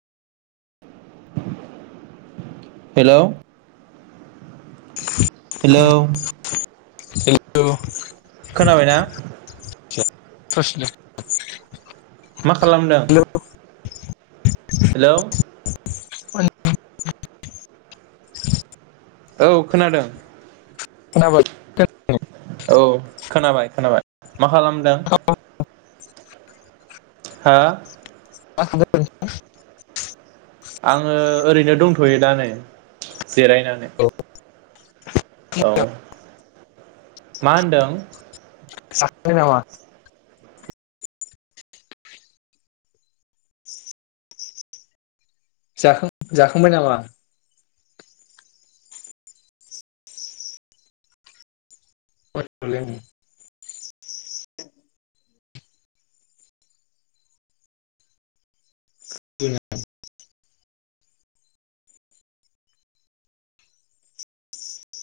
हेल'। Hello. खोनाबायना hello. माथो खालामदों। हेल'। औ खोनादों। खोनाबाय। औ खोनाबाय खोनाबाय मा खालामदों। हा। मा खालामदों? [inaudible] आङो ओरैनो दंथ'यो दा नै जिरायनानै। औ मा होनदों? जाखांबाय नामा? जाखां जाखांबाय नामा? [inaudible] [inaudible]